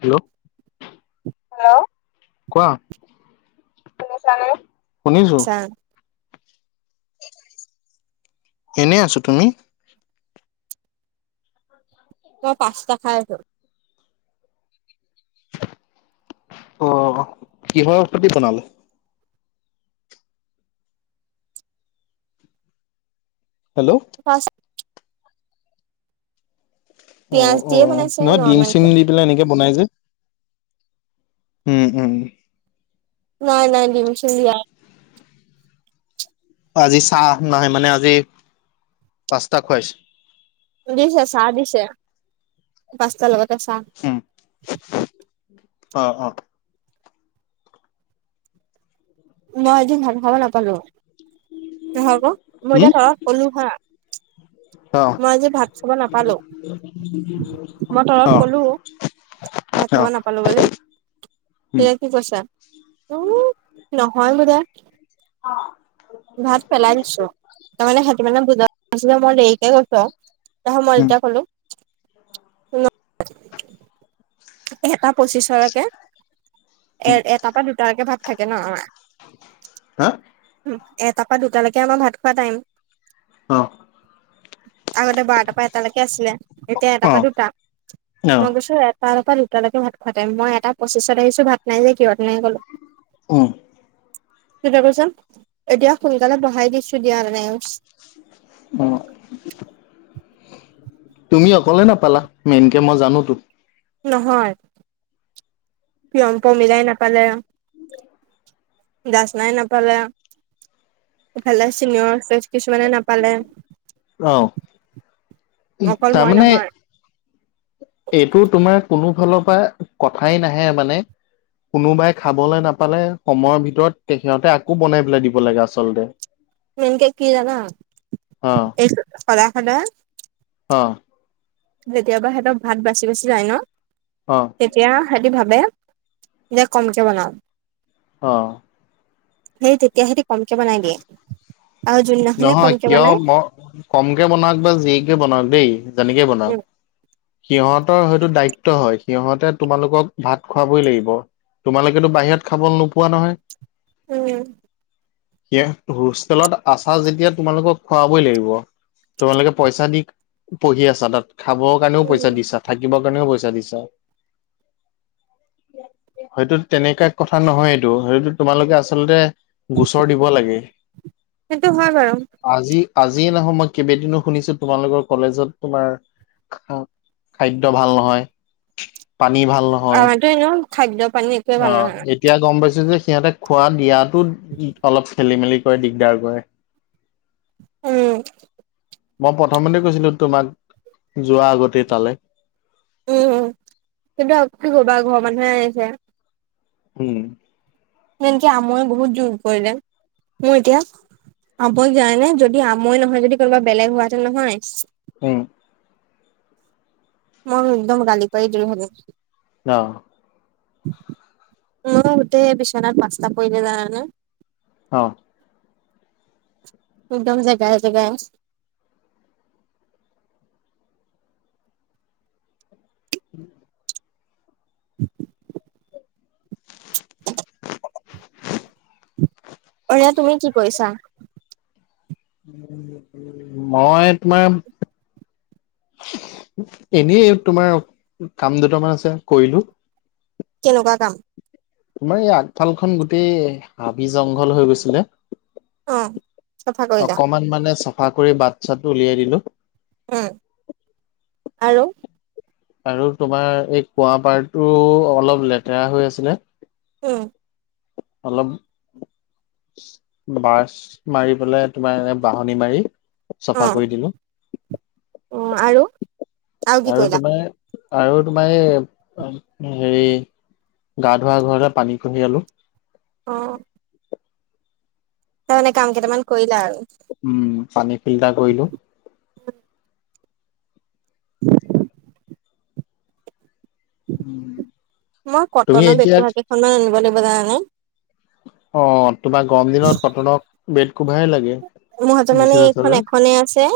Hello. Hello, কোৱা। শুনিছানে? শুনিছো। আচ্ছা এনেই আছো, তুমি? মই পাচটা খাই আছো। অ, কিহৰ স্তুতি বনালে? হেল্ল' আ [unintelligible] অ পিয়াজ অ, দিয়ে বনাইছে নহয় ডিম নৰ্মেল কে চিমলি- এনেকে বনাই যে, উম উম। নাই নাই ডিম চিন দিয়া। আজি চাহ নাই মানে আজি পাস্তা খুৱাইছিল। দিছে চাহ দিছে, পাঁচটাৰ লগতে চাহ- উম, অঁ অঁ মই এদিন ভাল খাব নাপালো, নহক মই এতিয়া উম তৰত ক'লো হা। অ মই আজি ভাত চাব নাপালো মই তলত অ অ কলো। ভাত খা নাপা- পালো বুলি, উম তেতিয়া কি কৈছা উ নহয় বোলে। অঁ ভাত পেলাই দিছো, তাৰ মানে সহতি মানে বুজ মই দেৰিকে গৈছো। তাপাছত মই উম তেতিয়া কলো। এটা পঁচিশলৈকে এ উম এটাৰ পৰা দুটাকে ভাগ থাকে ন। হা এটাৰ পৰা দুটালৈকে আমাৰ ভাত খোৱা টাইম। অঁ আগতে বাৰটাৰ পৰা এটালৈকে আছিলে, এতিয়া এটাৰ অ পৰা দুটা অ মই গৈছো তাৰ পৰা দুটালৈকে ভাত খোৱা টাইম মই এটা পঁচিছত আহিছো ভাত নাই যে কিহঁত নাই গলো। উম ততিয়া কৈছা এতিয়া সোনকালে বহাই দিছো দিয়া নাই। অঁ তুমি অকলে নাপালা মেইনকে মই জানো তো। নহয়, পিয়ম্প মিলাই নাপালে। জাসছ নাই নাপালে। ইফালে চিনিয় কিছুমানে নাপালে। অঁ উ অকল মই তাৰমানে- নহয় এইটো তোমাৰ কোনো ফালৰ পৰা কথাই নাহে মানে। কোনোবাই খাবলৈ নাপালে সময়ৰ ভিতৰত তে সিহঁতে আকৌ বনাই পেলাই দিব লাগে আচলতে। হয় মেইনকে কি জানা এই সদায় সদায়। অঁ যেতিয়াবা সিহঁতক ভাত বাচি বাচি যায় ন। অঁ তেতিয়া সেতি ভাবে যে কমকে বনাও। অঁ সেই তেতিয়া সেঁতে কমকে বনাই দিয়ে, আৰু যোনদিনাখনে নহয় কমকে কিয় বনাই- মই কমকে বনাওক বা যিকে বনাওক দেই যেনেকে বনাওক। সিহঁতৰ হয়তো দায়িত্ব হয়, সিহঁতে তোমালোকক ভাত খোৱাবই লাগিব। তোমালোকেতো বাহিৰত খাব নোপোৱা নহয়। উম স হোষ্টেলত আছা যেতিয়া তোমালোকক- খুৱাবই লাগিব, তোমালোকে পইচা দি পঢ়ি আছা তাত। খাবৰ কাৰণেও পইচা উম দিছা থাকিবৰ কাৰণেও পইচা দিছা। হয়টো, তেনেকা কথা নহয় এইটো, সেইটো তোমালোকে আচলতে গোচৰ দিব লাগে। সেইটো হয় বাৰু। আজি, আজিয়ে নহয় মই কেইবাদিনো শুনিছো তোমালোকৰ কলেজত তোমাৰ খাদ্য ভাল নহয়, পানী ভাল নহয়। আমাৰতো খাদ্য পানী একোৱে ভাল অ'। নহয় এতিয়া গম পাইছো যে সিহঁতে খোৱা দিয়াতো অলপ খেলি- মেলি কৰে, দিগদাৰ কৰে। [unintelligible] উ'ম। মই প্ৰথমতে কৈছিলো তোমাক যোৱা আগতে তালৈ। উ'ম, কিন্তু কি কৰিবা ঘৰৰ মানুহে আহিছে? উ'ম। যেনেকে আমৈয়ে বহুত যোৰ কৰিলে মোৰ এতিয়া আমৈ যায় নে, যদি আমৈ নহৈ যদি কোনোবা বেলেগ হোৱাহেতেন নহয়। উ'ম। মই একদম গালি পাৰি দিলোঁহেঁতেন। অ'। মই গোটেই বিছনাত পাঁচটা পৰিলে জানা নে? অ'। একদম জেগাই, জেগাই। [unintelligible] [unintelligible] [unintelligible] এতিয়া তুমি কি কৰিছা? মই তোমাৰ এনে তোমাৰ কাম দুটামান আছে কৰিলো। কেনেকুৱা কাম? তোমাৰ এই আগফাল খন গোটেই হাবি, জংঘল হৈ গৈছিলে। অ চাফা কৰিলা অকমান মানে চাফা কৰি বাট -চাত উলিয়াই দিলো। উ'ম, আৰু আৰু তোমাৰ এই কুৱাপাৰতো অলপ লেতেৰা হৈ আছিলে। উ'ম। অলপ ব্ৰাছ মাৰি পেলাই, তোমাৰ এনে বাহনি মাৰি অ চফা কৰি দিলো। অ আৰু কি আৰু কৰিলা তোমাৰ আৰু তোমাৰ এই হেৰি গা ধোৱা ঘৰলে পানী কঢ়িয়ালো। অ'। তাৰ মানে কাম কেইটামান কৰিলা আৰু? উ'ম, পানী ফিল্টাৰ কৰিলো। [unintelligible] উ'ম। মই কটনৰ বেট কভাৰ কেইখনমান আনিব লাগিব জানা নে? অ, তোমাৰ গৰম দিনত কটনৰ বেড কোভাৰ লাগে। মোৰ হাতৰ মানে বিচনা এইখন চাদৰ এখনে আছে,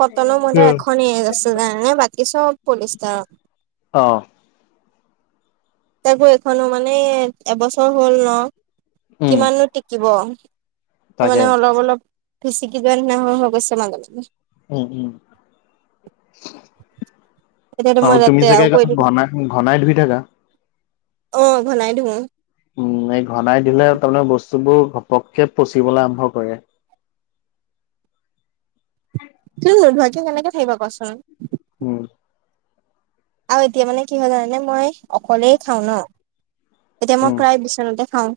কটনৰ মই তাৰ এখনে আছে জানানে? বাকী সব পলিষ্টাৰৰ। অ'। তাকৌ এইখনো মানে এবছৰ হ'ল ন, উম কিমানো টিকিব? ত তাকে মানে অলপ- অলপ ফুচিকি যোৱাৰ নিচিনা হৈ হৈ গৈছে মাজে- মাজে। উ'ম, উ'ম। এতিয়াতো মই আৰু তুমি লেতেৰাও চাগে কৰি দিলো। ঘনাই-ঘনাই ধুই থাকা? অ, ঘনাই ধুও। উম' এই ঘনাই ধুলে তাৰমানে বস্তুবোৰ ঘপককে পচিবলে আৰম্ভ কৰে। ত নোধোৱাকে কেনেকে থাকিবা কোৱাচোন? উম। আৰু এতিয়া মানে কি হয় জানা নে মই অকলেই খাওঁ ন, এতিয়া মই উম, প্ৰায় বিচনাতে খাওঁ।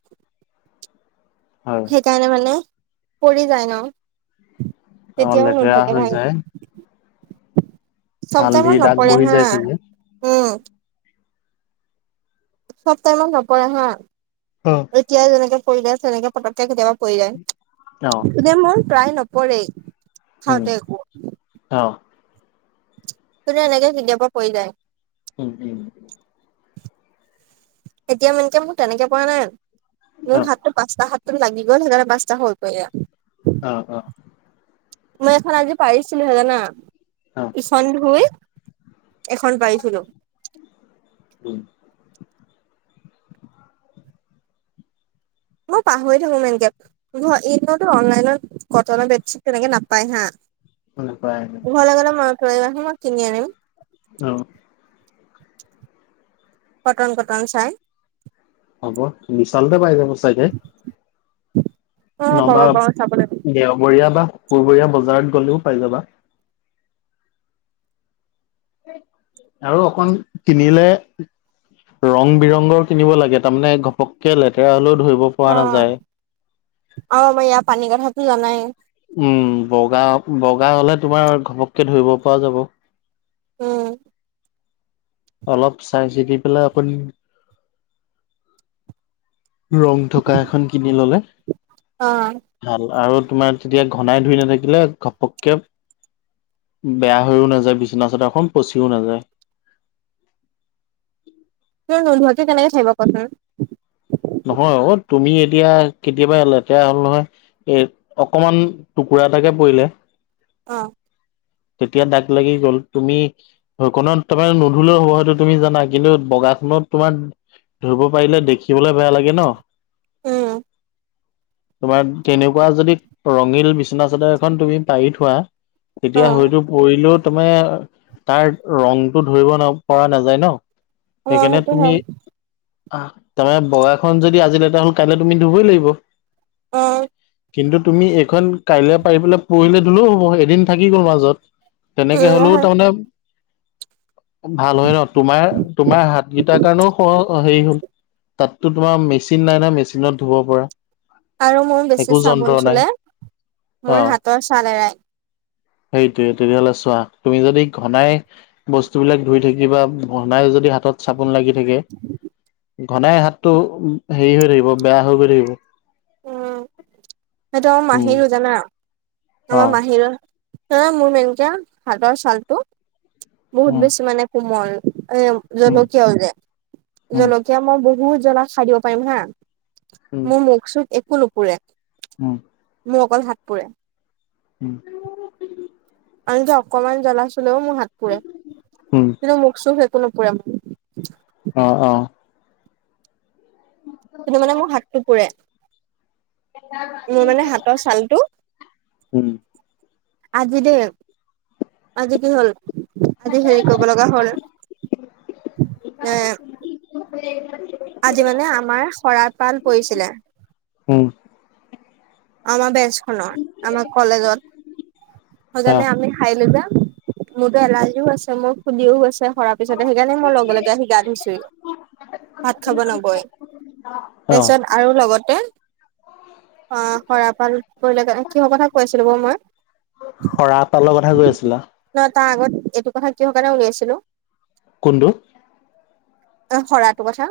হয় সেইকাৰণে মানে পৰি যায় ন, অ, তেতিয়াওঁ লেতেৰা নুধুৱাকে হৈ ভাল যায় চব টাইমত হালধিৰ দাগ নপৰে বহি হা, যায় চাগে। উম'। চব টাইমত নপৰে হা। অ'হ। এতিয়া যেনেকে পৰিলে, তেনেকে পতককে কেতিয়াবা পৰি যায়। অ। এতিয়া মই প্ৰায় নপৰে উম, খাওঁতে একো। অ। কিন্তু এনেকে কেতিয়াবা পৰি যায়। উম-উম। এতিয়া মেনকে মোৰ তেনেকে পৰা নাই, অ, মোৰ হাততো পাঁচটা হাত। তুমি লাগি গ'ল, সেইকাৰণে পাঁচটা হৈ পৰিলে। অ-অ। মই এখন আজি পাৰিছিলোহে জানা। অ' ইখন ধুই এখন পাৰিছিলো। উম! মই পাহৰি থাকো মেনকে। [inaudible] এইবোৰতো অনলাইনত কটনৰ বেডছিট তেনেকে নাপায় হা। নাপায় ঘৰলে গ'লে মনত পেলাই দিবাচোন, মই কিনি আনিম। অ। কটন-কটন চাই। হ'ব। বিশালতে পায় যাব চাগে। [inaudible] নহ'বা, পাব চাবলৈ দেওঁবৰীয়া বা শুকুৰবৰীয়া বজাৰত গ'লেও পাই যাবা। আৰু অকন কিনিলে ৰং-বিৰঙৰ কিনিব লাগে, তাৰমানে ঘপককে লেতেৰা হ'লেও ধৰিব পৰা অ, নাযায়। অ' মই ইয়াৰ পানী কথাতো জানাই। উম! বগা-বগা হ'লে তোমাৰ ঘপককে ধৰিব পৰা যাব। উম! অলপ চাই চিতি পেলাই এখন ৰং থকা এখন কিনি ল'লে অ ভাল আৰু তোমাৰ তেতিয়া ঘনাই ধুই নাথাকিলে ঘপককে বেয়া হৈয়ো নাযায় বিছনা চাদৰখন, পচিও নাযায়। তই নোধোৱাকে কেনেকে থাকিব পাৰ কচোন? নহয় অ, তুমি এতিয়া কেতিয়াবা লেতেৰা হ'ল নহয় এই অকমান টুকুৰা এটাকে পৰিলে অ! তেতিয়া দাগ লাগি গ'ল তুমি হৈ কণত তোমাৰ নুধুলেও হ'ব সেইটো তুমি জানা, কিন্তু বগাখনত তোমাৰ ধৰিব পাৰিলে দেখিবলে বেয়া লাগে ন। উম! তোমাত কেনেকুৱা যদি ৰঙীল বিচনা চাদৰ এখন তুমি পাৰি থোৱা অ এতিয়া হয়তো পৰিলেও তুমি তাৰ ৰংটো ধৰিব ন পৰা নাযায় ন। অ সেইকাণে সেইটো তুমি হয় আঁহ তাৰমা বগাখন যদি আজি লেটা হ'ল কাইলে তুমি ধুবই লাগিব। অঁ! কিন্তু তুমি এইখন কাইলে পাৰি পেলাই পহিলে ধুলেও হ'ব এদিন থাকি গ'ল মাজত। তেনেকে উম হ'লও হয় তামানে ভাল হয় ন তোমাৰ-তোমাৰ হাত গিটাৰ কাৰণও সহ অ হেৰি হ'ল। তাততো তোমাৰ মেচিন নাই ন মেচিনত ধুব পৰা। আৰু মোৰ বেছি একো চাবোন যন্ত্ৰ নাই চুলে মোৰ অ হাতৰ চাল এৰাই৷ সেইটোৱে তেতিয়ালে চোৱা তুমি যদি ঘনাই বস্তুবিলাক ধুই থাকিবা ঘনাই যদি হাতত চাবোন লাগি থাকে৷ ঘনাই হাতটো উম হেৰি হৈ থাকিব বেয়া হৈ গৈ থাকিব। উম! সেইটো আমা উম মাহীৰো জানা অ আমাৰ মাহিৰ হ মোৰ মেনকে হাতৰ ছালটো বহুত উম বেছি মানে কোমল এঁ উম জলকীয়াও যে উম জলক এতিয়া মই বহুত জ্বলা খাই দিব পাৰিম হাঁ উম মোৰ মুখ চুখ একো নুপুৰে। উম! মোৰ অকল হাত পুৰে। উম! আনকি অকমান জ্বলা চুলেও মোৰ হাত পুৰে উম কিন্তু, মোক চুখ একো নুপুৰে মো। অ-অ কিন্তু মানে মোৰ হাতটো পুৰে, মোৰ মানে হাতৰ ছালটো উম আজি দেই আজি কি হ'ল আজি হেৰি কব লগা হ'ল এঁ [unintelligible] আজি মানে আমাৰ শৰা পাল পৰিছিলে। উম আমা বেঞ্চ খনৰ আমা কলেজত অ সজেনে আমি হাই লো যে মোৰতো এলাৰ্জিও আছে মোৰ ফুলিও আছে সৰাপ পিছতে সেইকাৰণে মই লগে-লগে আহি গা ধইছোই ভাত খাব নগই। অ তাপিছত আৰু লগতে অঁহ সৰাপাল পৰিলে কে কিহ কথা কৈছিলো বাও মই। শৰা এপালৰ কথা কৈ আছিলা নহ তাৰ আগত এইটো কথা কিহ কাৰণে উলিয়াইছিলোঁ। কোনটো? অ শৰাইটো কথা।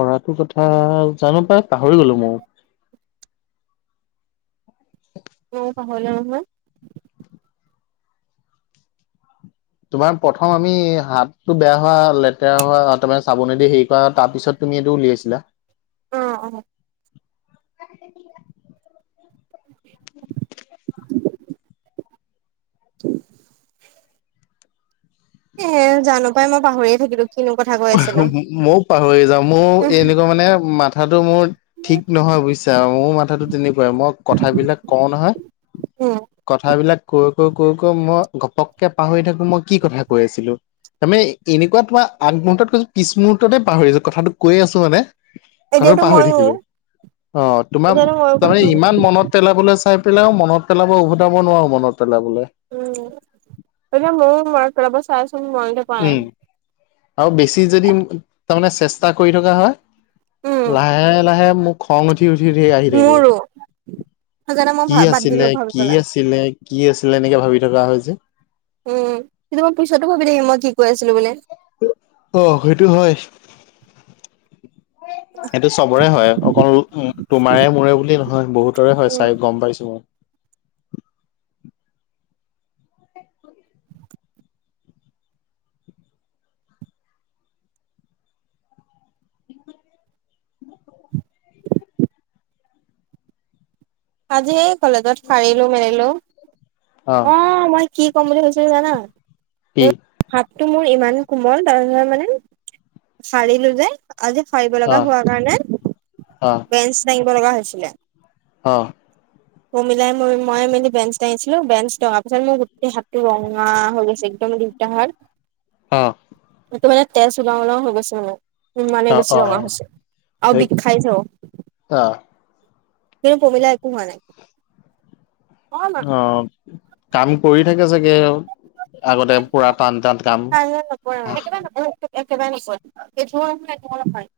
শৰাটো কথা জানো পাই পাহৰি গলো মই। মইও পাহৰিলো নহয়। তোমাৰ প্ৰথম আমি হাতটো বেয়া হোৱা লেতেৰা হোৱা তোমাৰ চাবোনেদি হেৰি কৰা তাৰ পিছত তুমি এইটো উলিয়াইছিলা। অঁ-অঁ ঠ [unintelligible] এ জানো পাই মই পাহৰিয়ে থাকিলোঁ। কিনো কথা ক মইয়ো পাহৰি যাওঁ মইও এনেকুৱা মানে মাথাটো মোৰ ঠিক নহয় বুইছা মোৰো মাথাটো তেনেকুৱাই মই কথাবিলাক কওঁ নহয়। উম! কথাবিলাক কৈ-কৈ-কৈ-কৈ মই ঘপককে পাহৰি থাকো মই কি কথা কৈ আছিলো। তামে এনেকুৱা তোমাৰ আগমুহূৰ্তত কৈছো পিছমূহৰ্ততে পাহৰিছো কথাটো কৈ আছো মানে। কথাটো এতিয়াতো পাহৰি ময়ো থাকিলো অ তোমাৰ এতিয়াতো ময়ো তাৰমানে পাহৰিলো ইমান মনত পেলাবলৈ চাই পেলাই আৰু মনত পেলাব উভটাব নোৱাৰো মনত পেলাবলৈ। উম! এ মোৰ হয় মনত পেলাব চাই আছো নোৱাৰি উম আৰু বেছি যদি তাৰমানে চেষ্টা কৰি থকা হয়। উম, লাহে লাহে মোক খং উঠি উঠি আহি থাকে, মোৰো সেইকাৰণে মই কি ভা বাদ আছিল দিলো ভাবি কি পেলাই। আছ ছিলে কি আছিলে এনেকে ভাবি থকা হয় যে। উম কিন্তু মই পিছতো ভাবি থাকি মই কি কৈ আছিলো বুলি। অ সেইটো হয়। সেইটো চবৰে হয় অকল তোমাৰে মোৰে বুলি নহয় বহুতৰে হয় উম, চাই গম পাইছো মই। আজি কলেজত ফাৰিলো মেলিলো। অ মই কি ক'ম বুলি কৈছিলো জানা। কি হাতটো মোৰ ইমান কোমল তাৰপিছত মানে সাৰিলো যে। আজি ফাৰিব অ লগা হোৱাৰ অ কাৰণে বেঞ্চ দাঙিব লগা হৈছিলে। অ অ মিলাই ম মই মেলি বেঞ্চ ডাঙিছিলো বেঞ্চ ডঙা পিছত মোৰ গোটেই হাতটো ৰঙা হৈ গৈছে। একদম দুয়োটা হাত অ সেইটো মানে তেজ উলাও উলাও হৈ গৈছে মানে ইমানে অ বেছি অ ৰঙা হৈছে আৰু সেই বিষাইছেও। অ কিন্তু পমিলা একো হোৱা নাই। অ কাম কৰি থাকে চাগে আগতে পুৰা টান টান কাম কাইলৈ নপৰে একেবাৰে নপৰে একেবাৰে নকৰে এইটো ৰুমৰ পৰা ৰুমলৈ হাৰে